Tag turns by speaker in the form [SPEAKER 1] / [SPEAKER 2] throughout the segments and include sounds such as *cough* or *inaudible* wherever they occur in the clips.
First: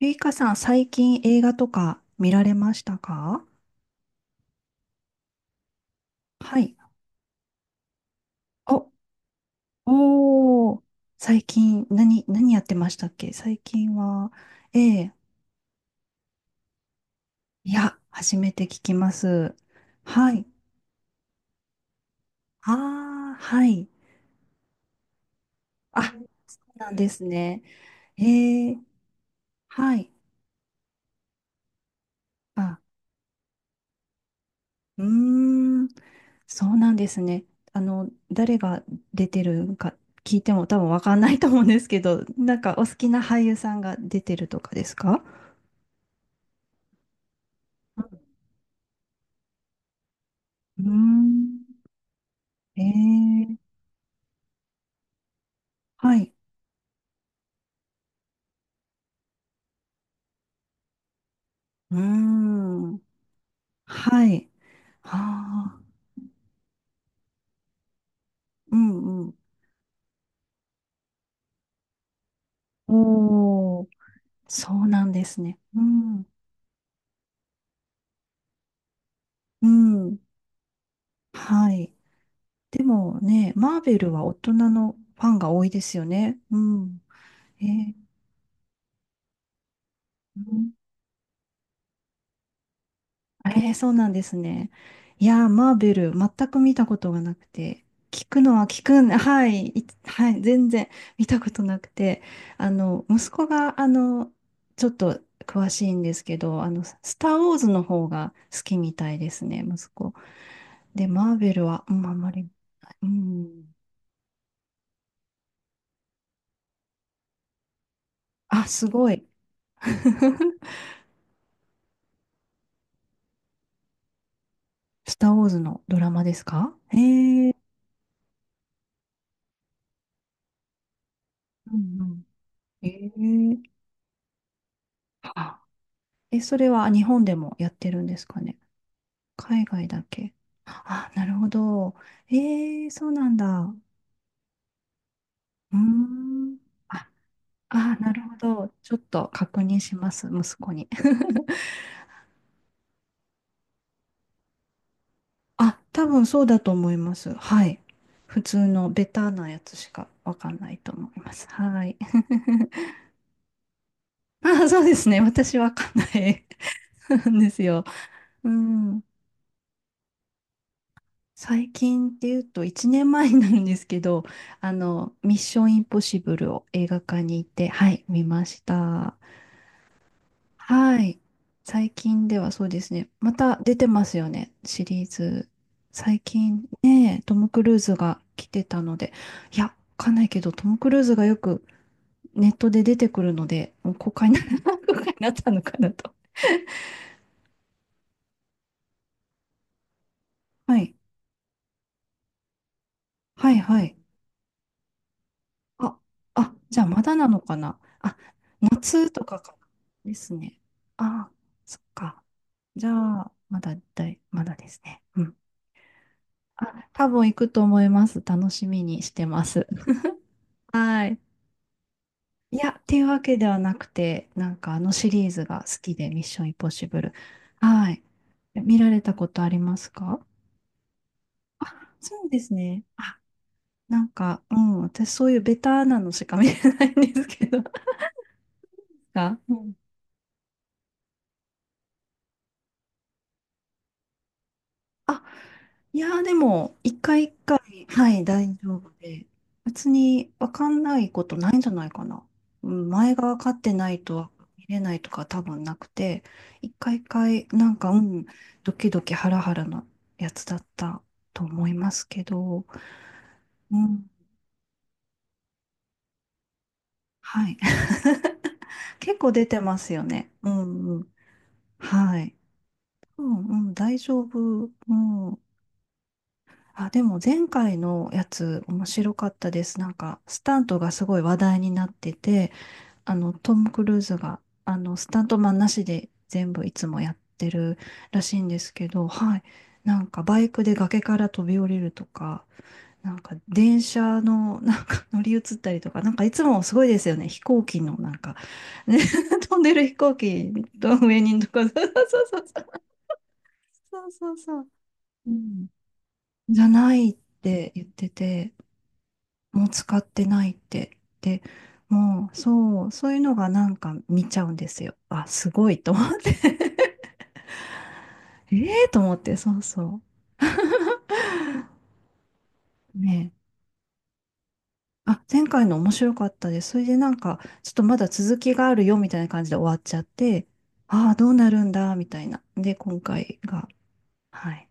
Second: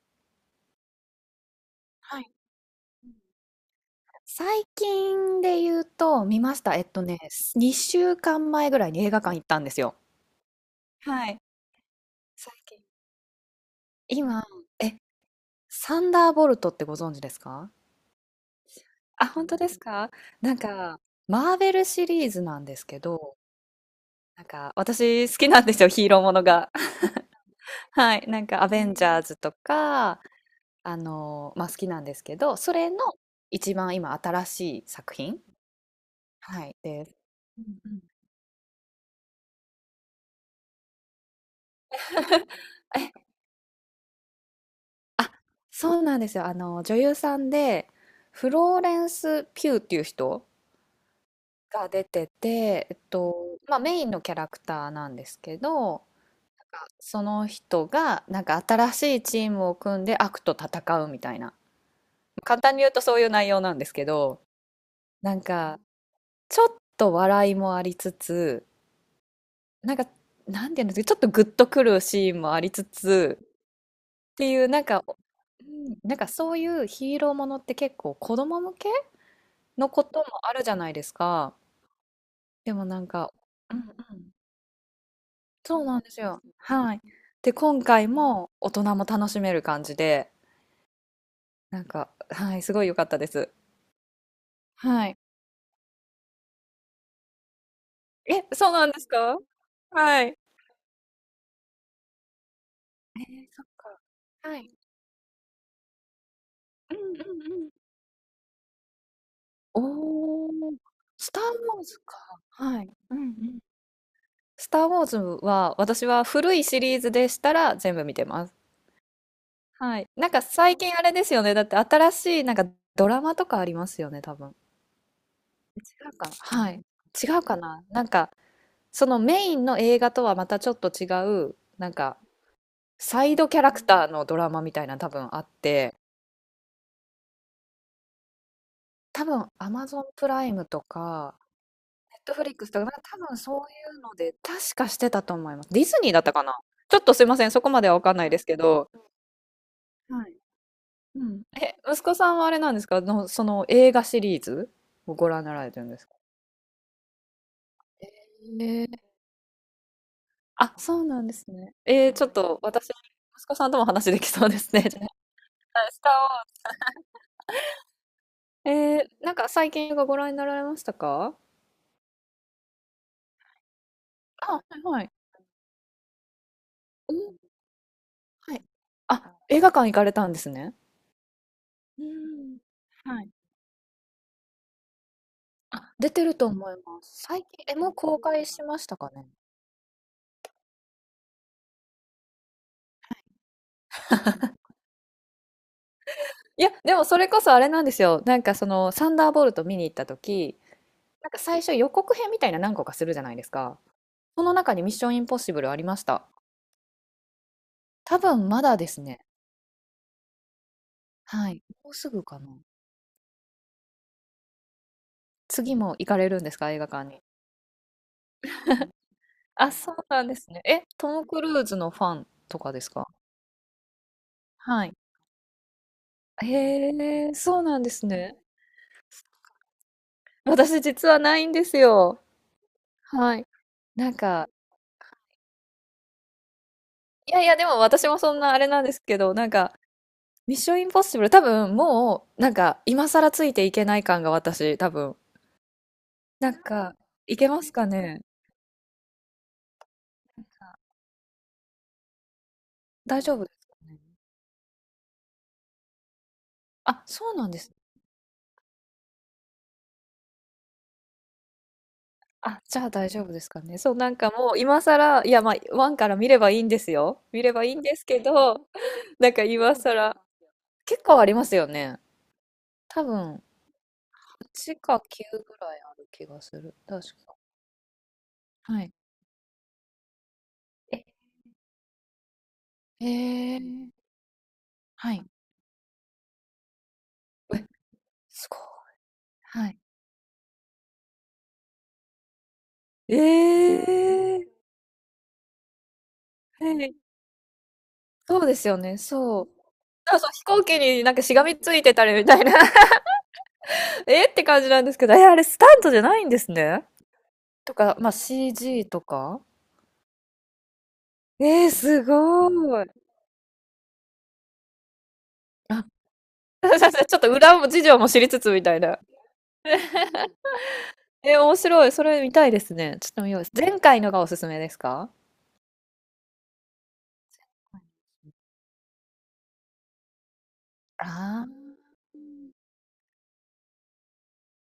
[SPEAKER 1] ゆいかさん、最近映画とか見られましたか？
[SPEAKER 2] 最近で言うと、見ま
[SPEAKER 1] は
[SPEAKER 2] した。
[SPEAKER 1] い。
[SPEAKER 2] 2週間前ぐら
[SPEAKER 1] お、
[SPEAKER 2] いに映画館行ったんですよ。
[SPEAKER 1] おー、最近、何やってましたっけ最近は、
[SPEAKER 2] 今、
[SPEAKER 1] え
[SPEAKER 2] え、
[SPEAKER 1] え、
[SPEAKER 2] サンダーボルトってご存知ですか？
[SPEAKER 1] いや、初めて聞きま
[SPEAKER 2] あ、本
[SPEAKER 1] す。
[SPEAKER 2] 当ですか？
[SPEAKER 1] はい。
[SPEAKER 2] なんか、マーベルシリーズなんですけ
[SPEAKER 1] ああ、
[SPEAKER 2] ど、
[SPEAKER 1] はい。
[SPEAKER 2] なんか、私好きなんですよ、
[SPEAKER 1] あ、
[SPEAKER 2] ヒーローもの
[SPEAKER 1] そ
[SPEAKER 2] が。
[SPEAKER 1] うなん
[SPEAKER 2] *laughs*
[SPEAKER 1] ですね。
[SPEAKER 2] はい、なんか、ア
[SPEAKER 1] ええ、
[SPEAKER 2] ベンジャーズと
[SPEAKER 1] はい。
[SPEAKER 2] か、あの、まあ、好きなんですけど、そ
[SPEAKER 1] あ、
[SPEAKER 2] れの一番今新しい
[SPEAKER 1] うー
[SPEAKER 2] 作品。
[SPEAKER 1] ん、そ
[SPEAKER 2] は
[SPEAKER 1] う
[SPEAKER 2] い。
[SPEAKER 1] なんで
[SPEAKER 2] で、
[SPEAKER 1] すね。誰が出てるか聞いても多分わかんないと思うんですけど、なんかお好き
[SPEAKER 2] え、
[SPEAKER 1] な俳優さんが出てるとかですか？
[SPEAKER 2] そうなんですよ。あの、女優さんで、フローレンス・ピューっていう人
[SPEAKER 1] うーん。
[SPEAKER 2] が出てて、
[SPEAKER 1] ええ
[SPEAKER 2] まあ、メインのキャラクターなんですけど、
[SPEAKER 1] はい。
[SPEAKER 2] その人が、なんか新しいチームを組んで悪と戦うみたいな。
[SPEAKER 1] うー
[SPEAKER 2] 簡単に言う
[SPEAKER 1] ん。
[SPEAKER 2] とそういう内容なんですけ
[SPEAKER 1] は
[SPEAKER 2] ど、
[SPEAKER 1] い。
[SPEAKER 2] なん
[SPEAKER 1] あ
[SPEAKER 2] か、
[SPEAKER 1] あ。
[SPEAKER 2] ちょっと笑いもありつつ、
[SPEAKER 1] うんうん。
[SPEAKER 2] なんか、なんていうんですか、ちょっとグッとくるシーンもありつつ、
[SPEAKER 1] おお、
[SPEAKER 2] っていう、
[SPEAKER 1] そ
[SPEAKER 2] なん
[SPEAKER 1] うな
[SPEAKER 2] か、
[SPEAKER 1] ん
[SPEAKER 2] う
[SPEAKER 1] ですね。う
[SPEAKER 2] んなん
[SPEAKER 1] ん。
[SPEAKER 2] かそういうヒーローものって結構子供向け
[SPEAKER 1] う
[SPEAKER 2] のこ
[SPEAKER 1] ん。
[SPEAKER 2] ともあるじゃないですか。
[SPEAKER 1] はい。
[SPEAKER 2] で
[SPEAKER 1] で
[SPEAKER 2] もなん
[SPEAKER 1] も
[SPEAKER 2] か、
[SPEAKER 1] ね、
[SPEAKER 2] う
[SPEAKER 1] マ
[SPEAKER 2] ん
[SPEAKER 1] ー
[SPEAKER 2] う
[SPEAKER 1] ベルは
[SPEAKER 2] ん。
[SPEAKER 1] 大人のファンが多い
[SPEAKER 2] そ
[SPEAKER 1] で
[SPEAKER 2] う
[SPEAKER 1] す
[SPEAKER 2] なん
[SPEAKER 1] よ
[SPEAKER 2] です
[SPEAKER 1] ね。
[SPEAKER 2] よ。
[SPEAKER 1] う
[SPEAKER 2] は
[SPEAKER 1] ん。
[SPEAKER 2] い。で、
[SPEAKER 1] え
[SPEAKER 2] 今
[SPEAKER 1] ん、
[SPEAKER 2] 回も大人も楽しめる感じで、なんか、はい、すごい良かったです。
[SPEAKER 1] そうなんですね。
[SPEAKER 2] はい。
[SPEAKER 1] いやー、マーベル、全く見たことがなくて、聞く
[SPEAKER 2] え、
[SPEAKER 1] のは
[SPEAKER 2] そう
[SPEAKER 1] 聞
[SPEAKER 2] なん
[SPEAKER 1] く
[SPEAKER 2] で
[SPEAKER 1] ん、
[SPEAKER 2] す
[SPEAKER 1] *laughs*
[SPEAKER 2] か？
[SPEAKER 1] はい、い
[SPEAKER 2] はい。
[SPEAKER 1] はい、全然 *laughs* 見たことなくて、息子
[SPEAKER 2] そっ
[SPEAKER 1] が、
[SPEAKER 2] か。
[SPEAKER 1] ちょっと詳しいんですけど、
[SPEAKER 2] うんうん
[SPEAKER 1] スター・ウォー
[SPEAKER 2] う
[SPEAKER 1] ズ
[SPEAKER 2] ん。
[SPEAKER 1] の方が好きみたいですね、息子。
[SPEAKER 2] おー、
[SPEAKER 1] で、
[SPEAKER 2] ス
[SPEAKER 1] マー
[SPEAKER 2] ター・
[SPEAKER 1] ベル
[SPEAKER 2] ウォー
[SPEAKER 1] は、う
[SPEAKER 2] ズ
[SPEAKER 1] ん、あ
[SPEAKER 2] か。
[SPEAKER 1] んまり、
[SPEAKER 2] はい。
[SPEAKER 1] う
[SPEAKER 2] うんうん。
[SPEAKER 1] ん、
[SPEAKER 2] スター・ウォーズは、私は古いシリーズでしたら全部見てます。
[SPEAKER 1] あ、すごい。
[SPEAKER 2] はい。なんか
[SPEAKER 1] *laughs*
[SPEAKER 2] 最近あれですよね。だって新しいなんかドラマとかありますよね、多分。
[SPEAKER 1] スター・ウォーズのドラ
[SPEAKER 2] 違う
[SPEAKER 1] マ
[SPEAKER 2] か、
[SPEAKER 1] です
[SPEAKER 2] は
[SPEAKER 1] か？
[SPEAKER 2] い。違う
[SPEAKER 1] へえ
[SPEAKER 2] かな。なんか、そのメインの映画とはまたちょっと違う、
[SPEAKER 1] う
[SPEAKER 2] なん
[SPEAKER 1] んう
[SPEAKER 2] か、
[SPEAKER 1] ん、え
[SPEAKER 2] サイドキャ
[SPEAKER 1] え。
[SPEAKER 2] ラクターのドラマみたいな多分あっ
[SPEAKER 1] あ、
[SPEAKER 2] て、
[SPEAKER 1] え、それは日本でもやってるんですかね？
[SPEAKER 2] 多分
[SPEAKER 1] 海外だ
[SPEAKER 2] Amazon プ
[SPEAKER 1] け。
[SPEAKER 2] ライムと
[SPEAKER 1] あ、なる
[SPEAKER 2] か、
[SPEAKER 1] ほど。
[SPEAKER 2] Netflix とか、
[SPEAKER 1] え
[SPEAKER 2] なん
[SPEAKER 1] え、
[SPEAKER 2] か
[SPEAKER 1] そう
[SPEAKER 2] 多
[SPEAKER 1] なん
[SPEAKER 2] 分そう
[SPEAKER 1] だ。
[SPEAKER 2] いうので、確かしてたと思います。
[SPEAKER 1] うー
[SPEAKER 2] ディズニーだったか
[SPEAKER 1] ん。
[SPEAKER 2] な。ちょっ
[SPEAKER 1] あ、
[SPEAKER 2] とすいません、そこまでは
[SPEAKER 1] あ、
[SPEAKER 2] わ
[SPEAKER 1] な
[SPEAKER 2] かん
[SPEAKER 1] る
[SPEAKER 2] ない
[SPEAKER 1] ほ
[SPEAKER 2] ですけ
[SPEAKER 1] ど。
[SPEAKER 2] ど、
[SPEAKER 1] ちょっと確認します、息子に。*laughs*
[SPEAKER 2] え息子さんはあれなんですかの、その映画シリーズをご覧になられ
[SPEAKER 1] あ、
[SPEAKER 2] てるんで
[SPEAKER 1] 多
[SPEAKER 2] すか？
[SPEAKER 1] 分そうだと思います。はい。普通
[SPEAKER 2] えー、
[SPEAKER 1] のベターなやつしかわかんな
[SPEAKER 2] あ、
[SPEAKER 1] いと
[SPEAKER 2] そう
[SPEAKER 1] 思い
[SPEAKER 2] なん
[SPEAKER 1] ま
[SPEAKER 2] で
[SPEAKER 1] す。
[SPEAKER 2] すね。
[SPEAKER 1] はい。
[SPEAKER 2] ちょっと私、
[SPEAKER 1] *laughs*
[SPEAKER 2] 息子さんとも話できそうで
[SPEAKER 1] あ、
[SPEAKER 2] す
[SPEAKER 1] そ
[SPEAKER 2] ね。
[SPEAKER 1] うで
[SPEAKER 2] じゃあ
[SPEAKER 1] すね。私わ
[SPEAKER 2] は
[SPEAKER 1] か
[SPEAKER 2] い
[SPEAKER 1] ん
[SPEAKER 2] ス
[SPEAKER 1] な
[SPEAKER 2] ター・ウ
[SPEAKER 1] い
[SPEAKER 2] ォーズ
[SPEAKER 1] *laughs* んですよ。う
[SPEAKER 2] え
[SPEAKER 1] ん。
[SPEAKER 2] なんか最近映画ご覧になられましたか？
[SPEAKER 1] 最近っていうと1年前になるんですけど、
[SPEAKER 2] あ、はいはい。
[SPEAKER 1] ミッションインポッシブルを映画
[SPEAKER 2] う
[SPEAKER 1] 館に
[SPEAKER 2] ん、
[SPEAKER 1] 行って、はい、見ま
[SPEAKER 2] は
[SPEAKER 1] し
[SPEAKER 2] い。
[SPEAKER 1] た。
[SPEAKER 2] あ、映画館行かれたんですね。
[SPEAKER 1] はい。最
[SPEAKER 2] う
[SPEAKER 1] 近では
[SPEAKER 2] ん。
[SPEAKER 1] そうですね。また出てますよね、シリーズ。
[SPEAKER 2] あ、出
[SPEAKER 1] 最
[SPEAKER 2] てると
[SPEAKER 1] 近
[SPEAKER 2] 思いま
[SPEAKER 1] ね、
[SPEAKER 2] す。
[SPEAKER 1] ト
[SPEAKER 2] 最
[SPEAKER 1] ム・ク
[SPEAKER 2] 近、え、
[SPEAKER 1] ルー
[SPEAKER 2] も
[SPEAKER 1] ズ
[SPEAKER 2] う公
[SPEAKER 1] が
[SPEAKER 2] 開
[SPEAKER 1] 来
[SPEAKER 2] し
[SPEAKER 1] て
[SPEAKER 2] ま
[SPEAKER 1] た
[SPEAKER 2] し
[SPEAKER 1] の
[SPEAKER 2] たか
[SPEAKER 1] で、
[SPEAKER 2] ね。
[SPEAKER 1] いや、わかんないけど、トム・クルーズがよくネットで出てくるので、もう公開にな、*laughs* 公開になったのかなと。
[SPEAKER 2] いや、でもそれこそあれなんですよ。なんかその、サンダーボルト見に行った時、
[SPEAKER 1] はい。
[SPEAKER 2] なんか最初予告編みたいな何個かするじゃないです
[SPEAKER 1] はい、
[SPEAKER 2] か。
[SPEAKER 1] はい。
[SPEAKER 2] その中にミッションインポッシブルありま
[SPEAKER 1] あ、
[SPEAKER 2] した。
[SPEAKER 1] あ、じゃあまだなのかな。あ、
[SPEAKER 2] 多分まだです
[SPEAKER 1] 夏
[SPEAKER 2] ね。
[SPEAKER 1] とかかな。ですね。あ、
[SPEAKER 2] はい。
[SPEAKER 1] そっ
[SPEAKER 2] もうす
[SPEAKER 1] か。
[SPEAKER 2] ぐかな。
[SPEAKER 1] じゃあ、まだだい、まだですね。うん。
[SPEAKER 2] 次も行かれるんです
[SPEAKER 1] あ、
[SPEAKER 2] か、映画館
[SPEAKER 1] 多
[SPEAKER 2] に？
[SPEAKER 1] 分行くと思います。楽しみにしてます。
[SPEAKER 2] あ、そうなんですね。え、
[SPEAKER 1] は
[SPEAKER 2] ト
[SPEAKER 1] い。
[SPEAKER 2] ム・クルーズのファン
[SPEAKER 1] い
[SPEAKER 2] と
[SPEAKER 1] や、
[SPEAKER 2] かで
[SPEAKER 1] っ
[SPEAKER 2] す
[SPEAKER 1] ていう
[SPEAKER 2] か？
[SPEAKER 1] わけではなくて、なんかあ
[SPEAKER 2] は
[SPEAKER 1] の
[SPEAKER 2] い。
[SPEAKER 1] シリーズが好きで、ミッションインポッシブル。
[SPEAKER 2] へえ、そうなん
[SPEAKER 1] は
[SPEAKER 2] で
[SPEAKER 1] い。
[SPEAKER 2] すね。
[SPEAKER 1] 見られたことありますか？
[SPEAKER 2] 私実はないんで
[SPEAKER 1] あ、
[SPEAKER 2] すよ。
[SPEAKER 1] そうですね。あ、
[SPEAKER 2] はい。
[SPEAKER 1] なん
[SPEAKER 2] なん
[SPEAKER 1] か、
[SPEAKER 2] か、
[SPEAKER 1] うん、私そういうベタなのしか見れないんです
[SPEAKER 2] いや
[SPEAKER 1] け
[SPEAKER 2] いや、
[SPEAKER 1] ど。
[SPEAKER 2] で
[SPEAKER 1] *laughs*
[SPEAKER 2] も私もそんなあれなんですけど、
[SPEAKER 1] が、
[SPEAKER 2] なん
[SPEAKER 1] う
[SPEAKER 2] か、
[SPEAKER 1] ん
[SPEAKER 2] ミッションインポッシブル、多分もう、なんか、今更ついていけない感が私、多分。
[SPEAKER 1] あ、いやーで
[SPEAKER 2] なん
[SPEAKER 1] も、
[SPEAKER 2] か、
[SPEAKER 1] 一回一
[SPEAKER 2] いけ
[SPEAKER 1] 回、
[SPEAKER 2] ますか
[SPEAKER 1] は
[SPEAKER 2] ね？
[SPEAKER 1] い、大丈夫で、別に
[SPEAKER 2] なん
[SPEAKER 1] わか
[SPEAKER 2] か
[SPEAKER 1] んないことないんじゃないかな。うん前
[SPEAKER 2] 大
[SPEAKER 1] が
[SPEAKER 2] 丈
[SPEAKER 1] 分
[SPEAKER 2] 夫
[SPEAKER 1] か
[SPEAKER 2] で
[SPEAKER 1] っ
[SPEAKER 2] す
[SPEAKER 1] て
[SPEAKER 2] か
[SPEAKER 1] な
[SPEAKER 2] ね？
[SPEAKER 1] いと見れないとか多分なくて、一回
[SPEAKER 2] あ、
[SPEAKER 1] 一
[SPEAKER 2] そう
[SPEAKER 1] 回、
[SPEAKER 2] なんで
[SPEAKER 1] な
[SPEAKER 2] す。
[SPEAKER 1] んか、うん、ドキドキハラハラなやつだったと思いますけ
[SPEAKER 2] あ、
[SPEAKER 1] ど、
[SPEAKER 2] じゃあ大丈夫ですか
[SPEAKER 1] う
[SPEAKER 2] ね。そう、
[SPEAKER 1] ん、
[SPEAKER 2] なんかもう今更、いや、まあ、ワンから見ればいいんですよ。見
[SPEAKER 1] は
[SPEAKER 2] れ
[SPEAKER 1] い。
[SPEAKER 2] ばいいんですけ
[SPEAKER 1] *laughs*
[SPEAKER 2] ど、
[SPEAKER 1] 結
[SPEAKER 2] な
[SPEAKER 1] 構
[SPEAKER 2] んか
[SPEAKER 1] 出て
[SPEAKER 2] 今
[SPEAKER 1] ますよ
[SPEAKER 2] 更、
[SPEAKER 1] ね。うんう
[SPEAKER 2] 結
[SPEAKER 1] ん。
[SPEAKER 2] 構ありますよね。
[SPEAKER 1] はい。
[SPEAKER 2] 多
[SPEAKER 1] うん
[SPEAKER 2] 分、
[SPEAKER 1] うん、大丈夫。う
[SPEAKER 2] ちか
[SPEAKER 1] ん。
[SPEAKER 2] 9ぐらいある気がする。
[SPEAKER 1] あ、で
[SPEAKER 2] 確
[SPEAKER 1] も
[SPEAKER 2] か。
[SPEAKER 1] 前回のやつ
[SPEAKER 2] は
[SPEAKER 1] 面
[SPEAKER 2] い。
[SPEAKER 1] 白かったです。なんか、スタントがすごい話題になってて、ト
[SPEAKER 2] え
[SPEAKER 1] ム・ク
[SPEAKER 2] ー、
[SPEAKER 1] ルーズが、ス
[SPEAKER 2] は
[SPEAKER 1] タ
[SPEAKER 2] い、
[SPEAKER 1] ントマンなしで全部いつもやってるらしいん
[SPEAKER 2] すご
[SPEAKER 1] ですけど、はい。
[SPEAKER 2] はい。
[SPEAKER 1] なんか、バイクで崖から飛び降りるとか、なん
[SPEAKER 2] い。
[SPEAKER 1] か、電車
[SPEAKER 2] ええ
[SPEAKER 1] の、*laughs* なんか乗り移ったりとか、なんか、いつも
[SPEAKER 2] は
[SPEAKER 1] すごい
[SPEAKER 2] い。
[SPEAKER 1] ですよね。飛行機の、なんか、
[SPEAKER 2] そうですよ
[SPEAKER 1] ね、
[SPEAKER 2] ね、そ
[SPEAKER 1] *laughs*
[SPEAKER 2] う。
[SPEAKER 1] 飛んでる飛
[SPEAKER 2] だか
[SPEAKER 1] 行
[SPEAKER 2] らそう、飛
[SPEAKER 1] 機
[SPEAKER 2] 行機
[SPEAKER 1] の
[SPEAKER 2] になん
[SPEAKER 1] 上
[SPEAKER 2] かし
[SPEAKER 1] に
[SPEAKER 2] が
[SPEAKER 1] と
[SPEAKER 2] み
[SPEAKER 1] か、*laughs* そう
[SPEAKER 2] つ
[SPEAKER 1] そ
[SPEAKER 2] いてたりみ
[SPEAKER 1] う
[SPEAKER 2] た
[SPEAKER 1] そ
[SPEAKER 2] い
[SPEAKER 1] う
[SPEAKER 2] な
[SPEAKER 1] そう。
[SPEAKER 2] *laughs*
[SPEAKER 1] そう
[SPEAKER 2] え
[SPEAKER 1] そ
[SPEAKER 2] っ
[SPEAKER 1] う
[SPEAKER 2] て
[SPEAKER 1] そ
[SPEAKER 2] 感
[SPEAKER 1] う。
[SPEAKER 2] じなんですけど、え、
[SPEAKER 1] う
[SPEAKER 2] あれスタ
[SPEAKER 1] ん
[SPEAKER 2] ントじゃないんです
[SPEAKER 1] じゃ
[SPEAKER 2] ね。
[SPEAKER 1] ないって
[SPEAKER 2] と
[SPEAKER 1] 言っ
[SPEAKER 2] か、
[SPEAKER 1] て
[SPEAKER 2] まあ、
[SPEAKER 1] て、
[SPEAKER 2] CG とか。
[SPEAKER 1] もう使ってないって。で、
[SPEAKER 2] す
[SPEAKER 1] もう、
[SPEAKER 2] ご
[SPEAKER 1] そ
[SPEAKER 2] い。
[SPEAKER 1] う、そういうのがなんか見ちゃうんですよ。あ、すごい
[SPEAKER 2] あ、
[SPEAKER 1] と思って。
[SPEAKER 2] *laughs* ちょっと裏も事情も知りつつ
[SPEAKER 1] *laughs*
[SPEAKER 2] みたい
[SPEAKER 1] ええ
[SPEAKER 2] な。
[SPEAKER 1] と思って、そうそう。
[SPEAKER 2] *laughs*
[SPEAKER 1] *laughs*
[SPEAKER 2] 面白い。それ見たいですね。ちょっと見
[SPEAKER 1] ねえ。
[SPEAKER 2] よう。前回のがおすすめですか？
[SPEAKER 1] あ、前回の面白かったです。それでなんか、ちょっとまだ続きがあるよみたいな感じで終わっちゃって、ああ、どう
[SPEAKER 2] ああ
[SPEAKER 1] な
[SPEAKER 2] ー、
[SPEAKER 1] るんだ、みたいな。で、今回が。はい。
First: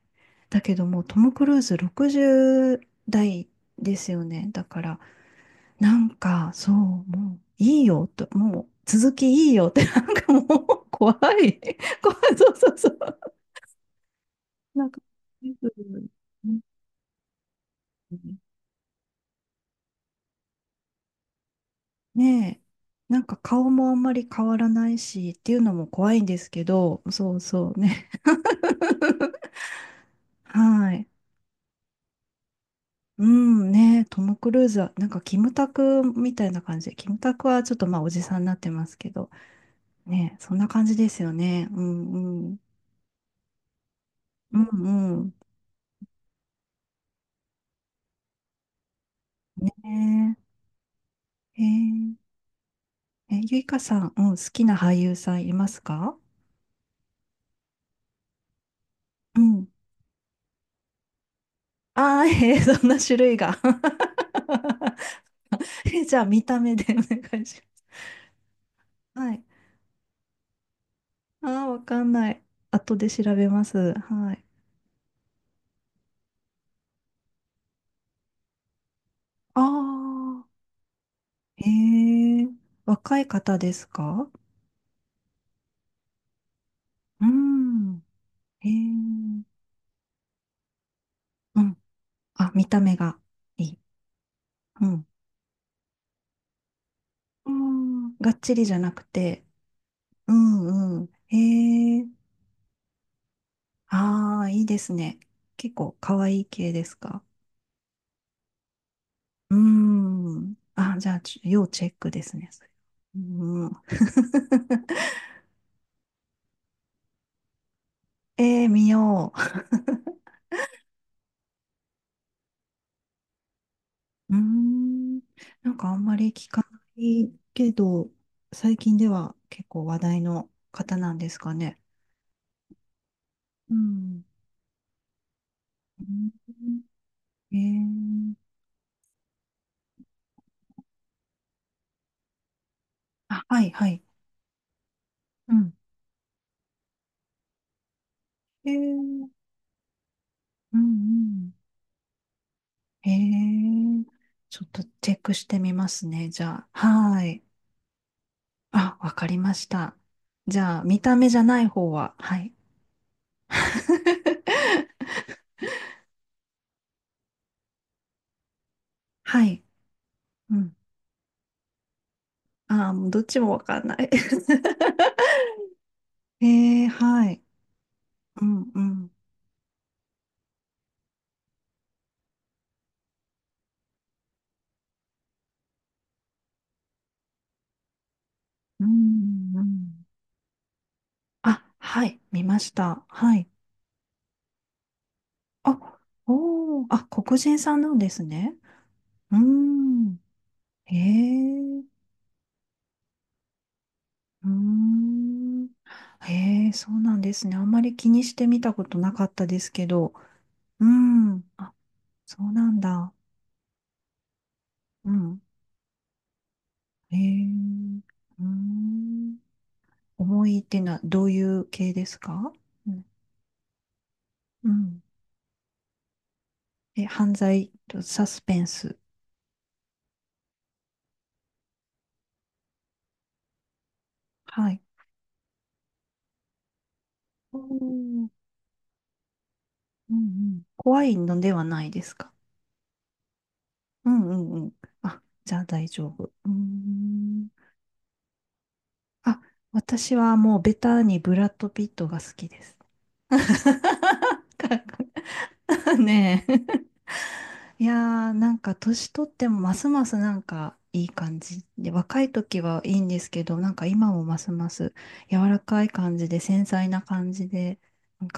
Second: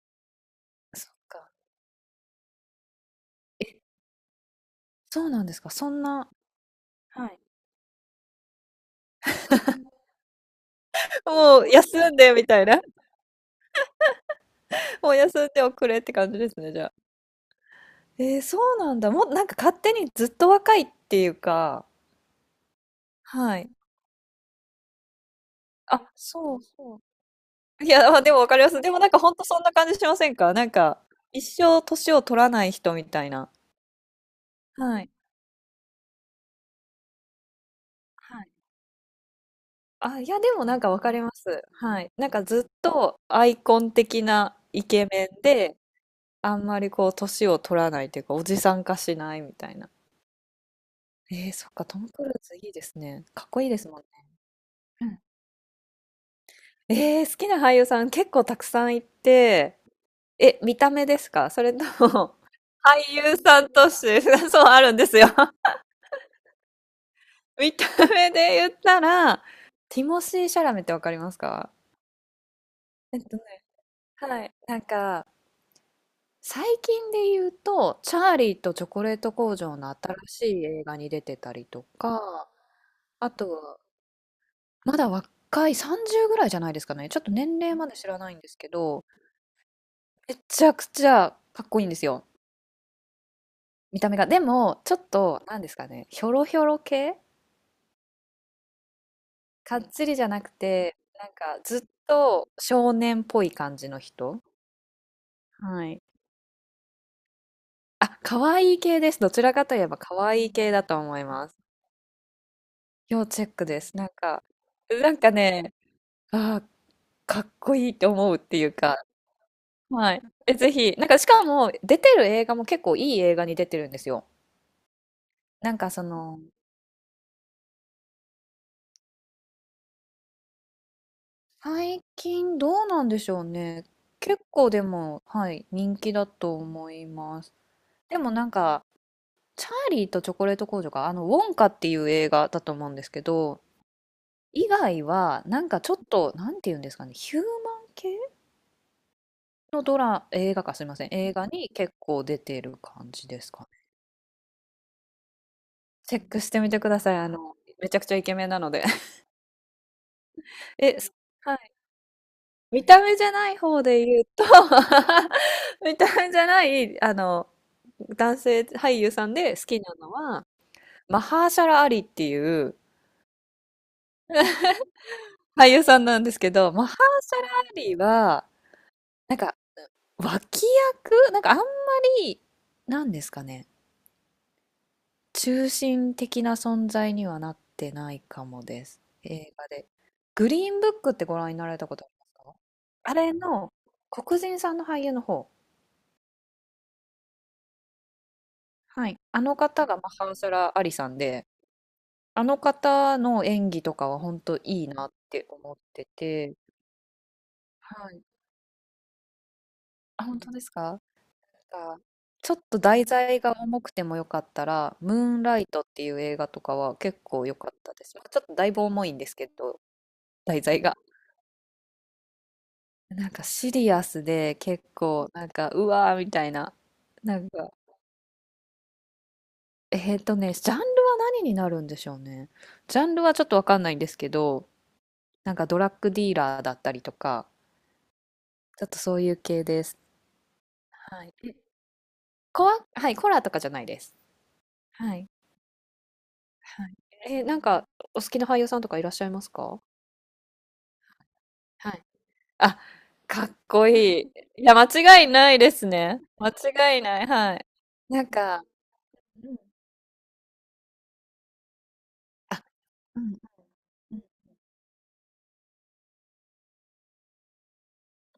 [SPEAKER 1] だけどもう、
[SPEAKER 2] そっ
[SPEAKER 1] トム・ク
[SPEAKER 2] か。
[SPEAKER 1] ルーズ60代
[SPEAKER 2] え、
[SPEAKER 1] ですよね。だから、
[SPEAKER 2] そうなんですか。そ
[SPEAKER 1] な
[SPEAKER 2] ん
[SPEAKER 1] ん
[SPEAKER 2] な
[SPEAKER 1] か、そう、もう、いいよと、もう、続きいいよって、*laughs* なんかもう、怖い。
[SPEAKER 2] もう
[SPEAKER 1] *laughs*
[SPEAKER 2] 休
[SPEAKER 1] 怖
[SPEAKER 2] んで
[SPEAKER 1] い、
[SPEAKER 2] み
[SPEAKER 1] そう
[SPEAKER 2] たい
[SPEAKER 1] そう
[SPEAKER 2] な。
[SPEAKER 1] そう。なんか、
[SPEAKER 2] もう休
[SPEAKER 1] う
[SPEAKER 2] んでおくれって感じですね、
[SPEAKER 1] ん
[SPEAKER 2] じゃあ。そうなんだ。もうなんか勝手にずっと若いっていうか、
[SPEAKER 1] ねえ、なんか
[SPEAKER 2] は
[SPEAKER 1] 顔
[SPEAKER 2] い。
[SPEAKER 1] もあんまり変わらないし、っていうのも
[SPEAKER 2] あ、
[SPEAKER 1] 怖いんです
[SPEAKER 2] そう
[SPEAKER 1] け
[SPEAKER 2] そ
[SPEAKER 1] ど、そうそう
[SPEAKER 2] う。い
[SPEAKER 1] ね。
[SPEAKER 2] や、まあでもわかります。でもなんかほんとそんな感じしません
[SPEAKER 1] *laughs*
[SPEAKER 2] か？なん
[SPEAKER 1] は
[SPEAKER 2] か、
[SPEAKER 1] い。
[SPEAKER 2] 一生年を取らない人みた
[SPEAKER 1] う
[SPEAKER 2] いな。
[SPEAKER 1] ん、ねトム・クルーズは、
[SPEAKER 2] は
[SPEAKER 1] なん
[SPEAKER 2] い。
[SPEAKER 1] かキムタクみたいな感じで、キムタクはちょっとまあ、おじさ
[SPEAKER 2] は
[SPEAKER 1] んに
[SPEAKER 2] い。
[SPEAKER 1] なってますけど、
[SPEAKER 2] あ、い
[SPEAKER 1] ね
[SPEAKER 2] や、で
[SPEAKER 1] そん
[SPEAKER 2] も
[SPEAKER 1] な
[SPEAKER 2] なん
[SPEAKER 1] 感
[SPEAKER 2] か
[SPEAKER 1] じ
[SPEAKER 2] わ
[SPEAKER 1] で
[SPEAKER 2] かり
[SPEAKER 1] す
[SPEAKER 2] ま
[SPEAKER 1] よ
[SPEAKER 2] す。
[SPEAKER 1] ね。う
[SPEAKER 2] はい。
[SPEAKER 1] ん、
[SPEAKER 2] なんか
[SPEAKER 1] うん。
[SPEAKER 2] ずっとアイコン的な
[SPEAKER 1] う
[SPEAKER 2] イケ
[SPEAKER 1] ん、う
[SPEAKER 2] メ
[SPEAKER 1] ん。
[SPEAKER 2] ンで、あんまりこう年を取らないというか、おじさん化しないみたいな。
[SPEAKER 1] ねえ、へ
[SPEAKER 2] そっか、トム・
[SPEAKER 1] え
[SPEAKER 2] クルーズいいですね。
[SPEAKER 1] え、
[SPEAKER 2] かっ
[SPEAKER 1] ゆ
[SPEAKER 2] こ
[SPEAKER 1] い
[SPEAKER 2] いいで
[SPEAKER 1] か
[SPEAKER 2] すも
[SPEAKER 1] さ
[SPEAKER 2] ん
[SPEAKER 1] ん、う
[SPEAKER 2] ね。
[SPEAKER 1] ん、好きな俳優さんいますか？
[SPEAKER 2] 好きな俳優さん結構たくさんい
[SPEAKER 1] うん。
[SPEAKER 2] て、え、見た目ですか？ *laughs* それと
[SPEAKER 1] ああ、
[SPEAKER 2] も、
[SPEAKER 1] えー、*laughs*
[SPEAKER 2] *laughs*
[SPEAKER 1] そんな
[SPEAKER 2] 俳
[SPEAKER 1] 種
[SPEAKER 2] 優
[SPEAKER 1] 類が。
[SPEAKER 2] さんとして、*laughs* そうあるんですよ。*laughs*
[SPEAKER 1] *laughs* え、じゃあ、見た目でお願いし
[SPEAKER 2] 見た目で言った
[SPEAKER 1] ます。は
[SPEAKER 2] ら、
[SPEAKER 1] い。
[SPEAKER 2] ティモシー・シャラメってわかります
[SPEAKER 1] ああ、
[SPEAKER 2] か？
[SPEAKER 1] わかんない。後で
[SPEAKER 2] え
[SPEAKER 1] 調
[SPEAKER 2] っとね、
[SPEAKER 1] べます。はい。
[SPEAKER 2] はい。なんか、最近で言うと、チャーリーとチョコレート工
[SPEAKER 1] あ
[SPEAKER 2] 場の新し
[SPEAKER 1] あ、
[SPEAKER 2] い映画に出てた
[SPEAKER 1] え
[SPEAKER 2] りと
[SPEAKER 1] え
[SPEAKER 2] か、
[SPEAKER 1] 若い
[SPEAKER 2] あと
[SPEAKER 1] 方で
[SPEAKER 2] は、
[SPEAKER 1] すか？
[SPEAKER 2] まだ若い30ぐらいじゃないですかね。ちょっと年齢まで
[SPEAKER 1] う
[SPEAKER 2] 知らないんです
[SPEAKER 1] ん。え
[SPEAKER 2] けど、
[SPEAKER 1] え
[SPEAKER 2] めちゃくちゃ
[SPEAKER 1] う
[SPEAKER 2] かっ
[SPEAKER 1] ん。
[SPEAKER 2] こいいんですよ。
[SPEAKER 1] あ、見た目がいい。
[SPEAKER 2] 見た目が。でも、
[SPEAKER 1] う
[SPEAKER 2] ちょっ
[SPEAKER 1] ん。
[SPEAKER 2] と、なんですかね、ひょろひょろ系
[SPEAKER 1] うん。がっちりじゃなくて、
[SPEAKER 2] かっつりじゃ
[SPEAKER 1] う
[SPEAKER 2] なくて、
[SPEAKER 1] んうん。
[SPEAKER 2] なんかずっ
[SPEAKER 1] ええ
[SPEAKER 2] と少年っぽい感じの
[SPEAKER 1] あ
[SPEAKER 2] 人。
[SPEAKER 1] あ、いいですね。結
[SPEAKER 2] は
[SPEAKER 1] 構
[SPEAKER 2] い。
[SPEAKER 1] 可愛い系ですか？
[SPEAKER 2] あ、可愛い系です。どちら
[SPEAKER 1] う
[SPEAKER 2] かといえば可
[SPEAKER 1] ー
[SPEAKER 2] 愛い
[SPEAKER 1] ん。
[SPEAKER 2] 系だ
[SPEAKER 1] あ、
[SPEAKER 2] と
[SPEAKER 1] じゃ
[SPEAKER 2] 思
[SPEAKER 1] あ、
[SPEAKER 2] います。
[SPEAKER 1] 要チェックですね、それ。
[SPEAKER 2] 要チェッ
[SPEAKER 1] う
[SPEAKER 2] ク
[SPEAKER 1] ん。
[SPEAKER 2] です。なんか、な
[SPEAKER 1] *laughs*
[SPEAKER 2] んかね、あーかっこいいって思うっていう
[SPEAKER 1] 見
[SPEAKER 2] か、
[SPEAKER 1] よ
[SPEAKER 2] はい。え、ぜひ、なんかしかも出てる映画も結構いい映画に出てるんですよ。
[SPEAKER 1] う。うーん。な
[SPEAKER 2] な
[SPEAKER 1] ん
[SPEAKER 2] ん
[SPEAKER 1] か
[SPEAKER 2] か
[SPEAKER 1] あ
[SPEAKER 2] そ
[SPEAKER 1] んまり
[SPEAKER 2] の、
[SPEAKER 1] 聞かないけど、最近では結構話題の方なんですかね？
[SPEAKER 2] 最近どうなんでしょう
[SPEAKER 1] う
[SPEAKER 2] ね。
[SPEAKER 1] ん。
[SPEAKER 2] 結構でも、はい、人
[SPEAKER 1] う
[SPEAKER 2] 気だと
[SPEAKER 1] ん
[SPEAKER 2] 思います。
[SPEAKER 1] え
[SPEAKER 2] でも
[SPEAKER 1] ー、
[SPEAKER 2] なんか、チャーリーとチョコレート工場が、あの、ウォンカっていう映画だと思うんですけ
[SPEAKER 1] あ、は
[SPEAKER 2] ど、
[SPEAKER 1] い、はい。
[SPEAKER 2] 以外は、
[SPEAKER 1] う
[SPEAKER 2] なん
[SPEAKER 1] ん。
[SPEAKER 2] かちょっと、なんていうんですかね、ヒューマン系
[SPEAKER 1] えー、
[SPEAKER 2] のドラ、映画か、
[SPEAKER 1] うん、
[SPEAKER 2] す
[SPEAKER 1] う
[SPEAKER 2] いません、映画
[SPEAKER 1] ん。
[SPEAKER 2] に結構出てる感
[SPEAKER 1] え
[SPEAKER 2] じですかね。
[SPEAKER 1] ー、ちょっとチェックしてみます
[SPEAKER 2] チェッ
[SPEAKER 1] ね、
[SPEAKER 2] ク
[SPEAKER 1] じ
[SPEAKER 2] して
[SPEAKER 1] ゃ
[SPEAKER 2] み
[SPEAKER 1] あ。
[SPEAKER 2] てください。
[SPEAKER 1] は
[SPEAKER 2] あ
[SPEAKER 1] い。
[SPEAKER 2] の、めちゃくちゃイケメンなので。
[SPEAKER 1] あ、わかりました。じ
[SPEAKER 2] *laughs*
[SPEAKER 1] ゃあ、
[SPEAKER 2] え、
[SPEAKER 1] 見た目じゃ
[SPEAKER 2] は
[SPEAKER 1] ない
[SPEAKER 2] い
[SPEAKER 1] 方は、はい。
[SPEAKER 2] 見た目じゃない方で言うと
[SPEAKER 1] *laughs*
[SPEAKER 2] *laughs* 見た目じゃない、あの、男性俳優さん
[SPEAKER 1] は
[SPEAKER 2] で好
[SPEAKER 1] い。
[SPEAKER 2] きなのは、
[SPEAKER 1] うん。
[SPEAKER 2] マハーシャラ・アリっていう
[SPEAKER 1] ああ、もうどっちもわかんない。
[SPEAKER 2] 俳優さんなんです
[SPEAKER 1] *laughs*
[SPEAKER 2] けど、
[SPEAKER 1] え
[SPEAKER 2] マ
[SPEAKER 1] え
[SPEAKER 2] ハーシ
[SPEAKER 1] は
[SPEAKER 2] ャ
[SPEAKER 1] い。
[SPEAKER 2] ラ・アリ
[SPEAKER 1] う
[SPEAKER 2] は、
[SPEAKER 1] んうん。
[SPEAKER 2] なんか、脇役なんかあんまり、なんですかね、中心的な存在にはなってないかもで
[SPEAKER 1] う
[SPEAKER 2] す。
[SPEAKER 1] ん
[SPEAKER 2] 映
[SPEAKER 1] う
[SPEAKER 2] 画で。
[SPEAKER 1] ん。
[SPEAKER 2] グリーンブックってご覧に
[SPEAKER 1] あ、
[SPEAKER 2] なられたこ
[SPEAKER 1] は
[SPEAKER 2] とあり
[SPEAKER 1] い。
[SPEAKER 2] ます
[SPEAKER 1] 見
[SPEAKER 2] か？
[SPEAKER 1] ました。
[SPEAKER 2] あれ
[SPEAKER 1] はい。
[SPEAKER 2] の黒人さんの俳優の方。
[SPEAKER 1] あ、おー。あ、黒人さんなんですね。
[SPEAKER 2] はい。
[SPEAKER 1] うー
[SPEAKER 2] あの方がマ
[SPEAKER 1] ん。
[SPEAKER 2] ハンサラ・アリ
[SPEAKER 1] へ
[SPEAKER 2] さんで、
[SPEAKER 1] え。
[SPEAKER 2] あの方の演技とかは本
[SPEAKER 1] うー
[SPEAKER 2] 当いいなって
[SPEAKER 1] ん。
[SPEAKER 2] 思ってて、
[SPEAKER 1] へえ、そうなんですね。あんまり気
[SPEAKER 2] はい。
[SPEAKER 1] にしてみたことなかったですけど。
[SPEAKER 2] あ、本当です
[SPEAKER 1] う
[SPEAKER 2] か？
[SPEAKER 1] ん。あ、
[SPEAKER 2] なんか
[SPEAKER 1] そう
[SPEAKER 2] ちょっ
[SPEAKER 1] な
[SPEAKER 2] と
[SPEAKER 1] ん
[SPEAKER 2] 題
[SPEAKER 1] だ。
[SPEAKER 2] 材が重くてもよかったら、
[SPEAKER 1] う
[SPEAKER 2] ムー
[SPEAKER 1] ん。
[SPEAKER 2] ンライトっていう映画とかは
[SPEAKER 1] へ
[SPEAKER 2] 結
[SPEAKER 1] え。
[SPEAKER 2] 構良かったです。まあ、ちょ
[SPEAKER 1] うー
[SPEAKER 2] っとだいぶ重いんで
[SPEAKER 1] ん。
[SPEAKER 2] すけど、
[SPEAKER 1] 重い
[SPEAKER 2] 題
[SPEAKER 1] ってい
[SPEAKER 2] 材
[SPEAKER 1] うの
[SPEAKER 2] が。
[SPEAKER 1] はどういう系ですか？うん。
[SPEAKER 2] なんかシリアスで
[SPEAKER 1] う
[SPEAKER 2] 結
[SPEAKER 1] ん
[SPEAKER 2] 構、なんか、うわーみたいな。
[SPEAKER 1] え、犯
[SPEAKER 2] なん
[SPEAKER 1] 罪
[SPEAKER 2] か、
[SPEAKER 1] とサスペンス。
[SPEAKER 2] ジャンルは何になるんでしょうね。ジャンルはちょっとわかんないんですけど、
[SPEAKER 1] はい。
[SPEAKER 2] なんかドラッグディーラーだったりとか、
[SPEAKER 1] おー
[SPEAKER 2] ちょっとそういう系です。
[SPEAKER 1] うんうん。怖い
[SPEAKER 2] はい。
[SPEAKER 1] のではないですか？
[SPEAKER 2] コア、はい、コラとかじゃないで
[SPEAKER 1] う
[SPEAKER 2] す。
[SPEAKER 1] んうんうん。
[SPEAKER 2] は
[SPEAKER 1] あ、
[SPEAKER 2] い。
[SPEAKER 1] じゃあ大丈夫。うー
[SPEAKER 2] はい。
[SPEAKER 1] ん。
[SPEAKER 2] なんか、お好きな俳優さんとかいらっしゃい
[SPEAKER 1] あ、
[SPEAKER 2] ますか？
[SPEAKER 1] 私はもうベタにブラッド・ピッ
[SPEAKER 2] はい。
[SPEAKER 1] トが好きです。
[SPEAKER 2] あ、か
[SPEAKER 1] *laughs*
[SPEAKER 2] っこいい。いや、
[SPEAKER 1] かっ
[SPEAKER 2] 間違いないです
[SPEAKER 1] こいい
[SPEAKER 2] ね。
[SPEAKER 1] ね
[SPEAKER 2] 間
[SPEAKER 1] え。
[SPEAKER 2] 違いない。はい。
[SPEAKER 1] い
[SPEAKER 2] なん
[SPEAKER 1] やー、なん
[SPEAKER 2] か、
[SPEAKER 1] か年取っ
[SPEAKER 2] う
[SPEAKER 1] て
[SPEAKER 2] ん。
[SPEAKER 1] もますますなんかいい感じで、若い
[SPEAKER 2] あ、
[SPEAKER 1] 時はいいんですけど、なんか今もますます柔らかい感じで、繊細な感じで、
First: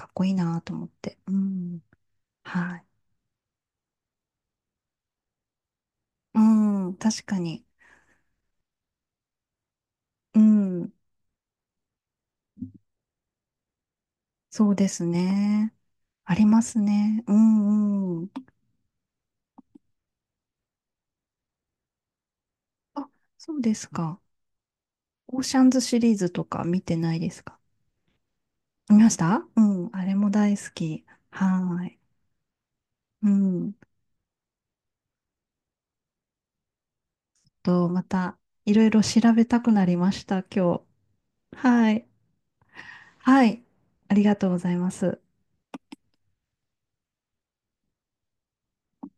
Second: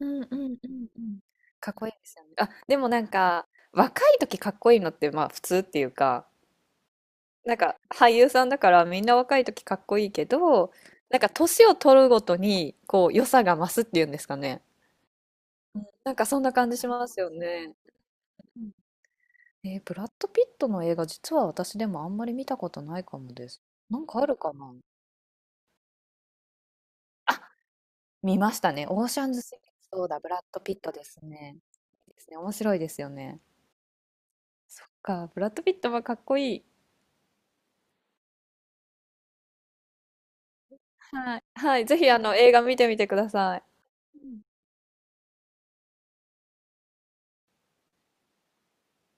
[SPEAKER 2] う
[SPEAKER 1] っ
[SPEAKER 2] ん
[SPEAKER 1] こ
[SPEAKER 2] う
[SPEAKER 1] い
[SPEAKER 2] ん
[SPEAKER 1] い
[SPEAKER 2] うん
[SPEAKER 1] なと思っ
[SPEAKER 2] う
[SPEAKER 1] て。
[SPEAKER 2] ん。
[SPEAKER 1] う
[SPEAKER 2] かっ
[SPEAKER 1] ん。
[SPEAKER 2] こいいですよね。あ、
[SPEAKER 1] は
[SPEAKER 2] で
[SPEAKER 1] い。
[SPEAKER 2] もなんか、若い時かっこいいのって、まあ普通っていうか、
[SPEAKER 1] うん、確か
[SPEAKER 2] なん
[SPEAKER 1] に。
[SPEAKER 2] か俳優さんだからみんな若い時かっこいいけ
[SPEAKER 1] う
[SPEAKER 2] ど、
[SPEAKER 1] ん、
[SPEAKER 2] なんか年を取るごとにこう良さが増すっていうんですかね。
[SPEAKER 1] そうですね。
[SPEAKER 2] なんか
[SPEAKER 1] あ
[SPEAKER 2] そん
[SPEAKER 1] り
[SPEAKER 2] な
[SPEAKER 1] ま
[SPEAKER 2] 感じ
[SPEAKER 1] す
[SPEAKER 2] します
[SPEAKER 1] ね。
[SPEAKER 2] よ
[SPEAKER 1] う
[SPEAKER 2] ね。
[SPEAKER 1] んうん。
[SPEAKER 2] ブラッド・ピットの映画実は私でもあんまり見たことない
[SPEAKER 1] あ、
[SPEAKER 2] かもで
[SPEAKER 1] そう
[SPEAKER 2] す。
[SPEAKER 1] です
[SPEAKER 2] なん
[SPEAKER 1] か。
[SPEAKER 2] かあるかな？
[SPEAKER 1] オーシャンズシリーズとか見てないで
[SPEAKER 2] あ、
[SPEAKER 1] すか？
[SPEAKER 2] 見ましたね。
[SPEAKER 1] 見
[SPEAKER 2] オー
[SPEAKER 1] まし
[SPEAKER 2] シャンズ・
[SPEAKER 1] た
[SPEAKER 2] セ
[SPEAKER 1] うん、
[SPEAKER 2] ブン。
[SPEAKER 1] あ
[SPEAKER 2] そう
[SPEAKER 1] れ
[SPEAKER 2] だ、ブ
[SPEAKER 1] も
[SPEAKER 2] ラッ
[SPEAKER 1] 大
[SPEAKER 2] ド・
[SPEAKER 1] 好
[SPEAKER 2] ピットで
[SPEAKER 1] き。
[SPEAKER 2] す
[SPEAKER 1] は
[SPEAKER 2] ね。
[SPEAKER 1] ーい。
[SPEAKER 2] いいですね。面白いですよ
[SPEAKER 1] う
[SPEAKER 2] ね。
[SPEAKER 1] ん。
[SPEAKER 2] そっか、ブラッド・ピットはかっこいい。
[SPEAKER 1] と、またいろいろ調べたくなりました、今
[SPEAKER 2] はい。
[SPEAKER 1] 日。
[SPEAKER 2] はい。
[SPEAKER 1] は
[SPEAKER 2] ぜ
[SPEAKER 1] い。
[SPEAKER 2] ひあの映画見てみてくだ
[SPEAKER 1] は
[SPEAKER 2] さ
[SPEAKER 1] い。
[SPEAKER 2] い。
[SPEAKER 1] ありがとうございます。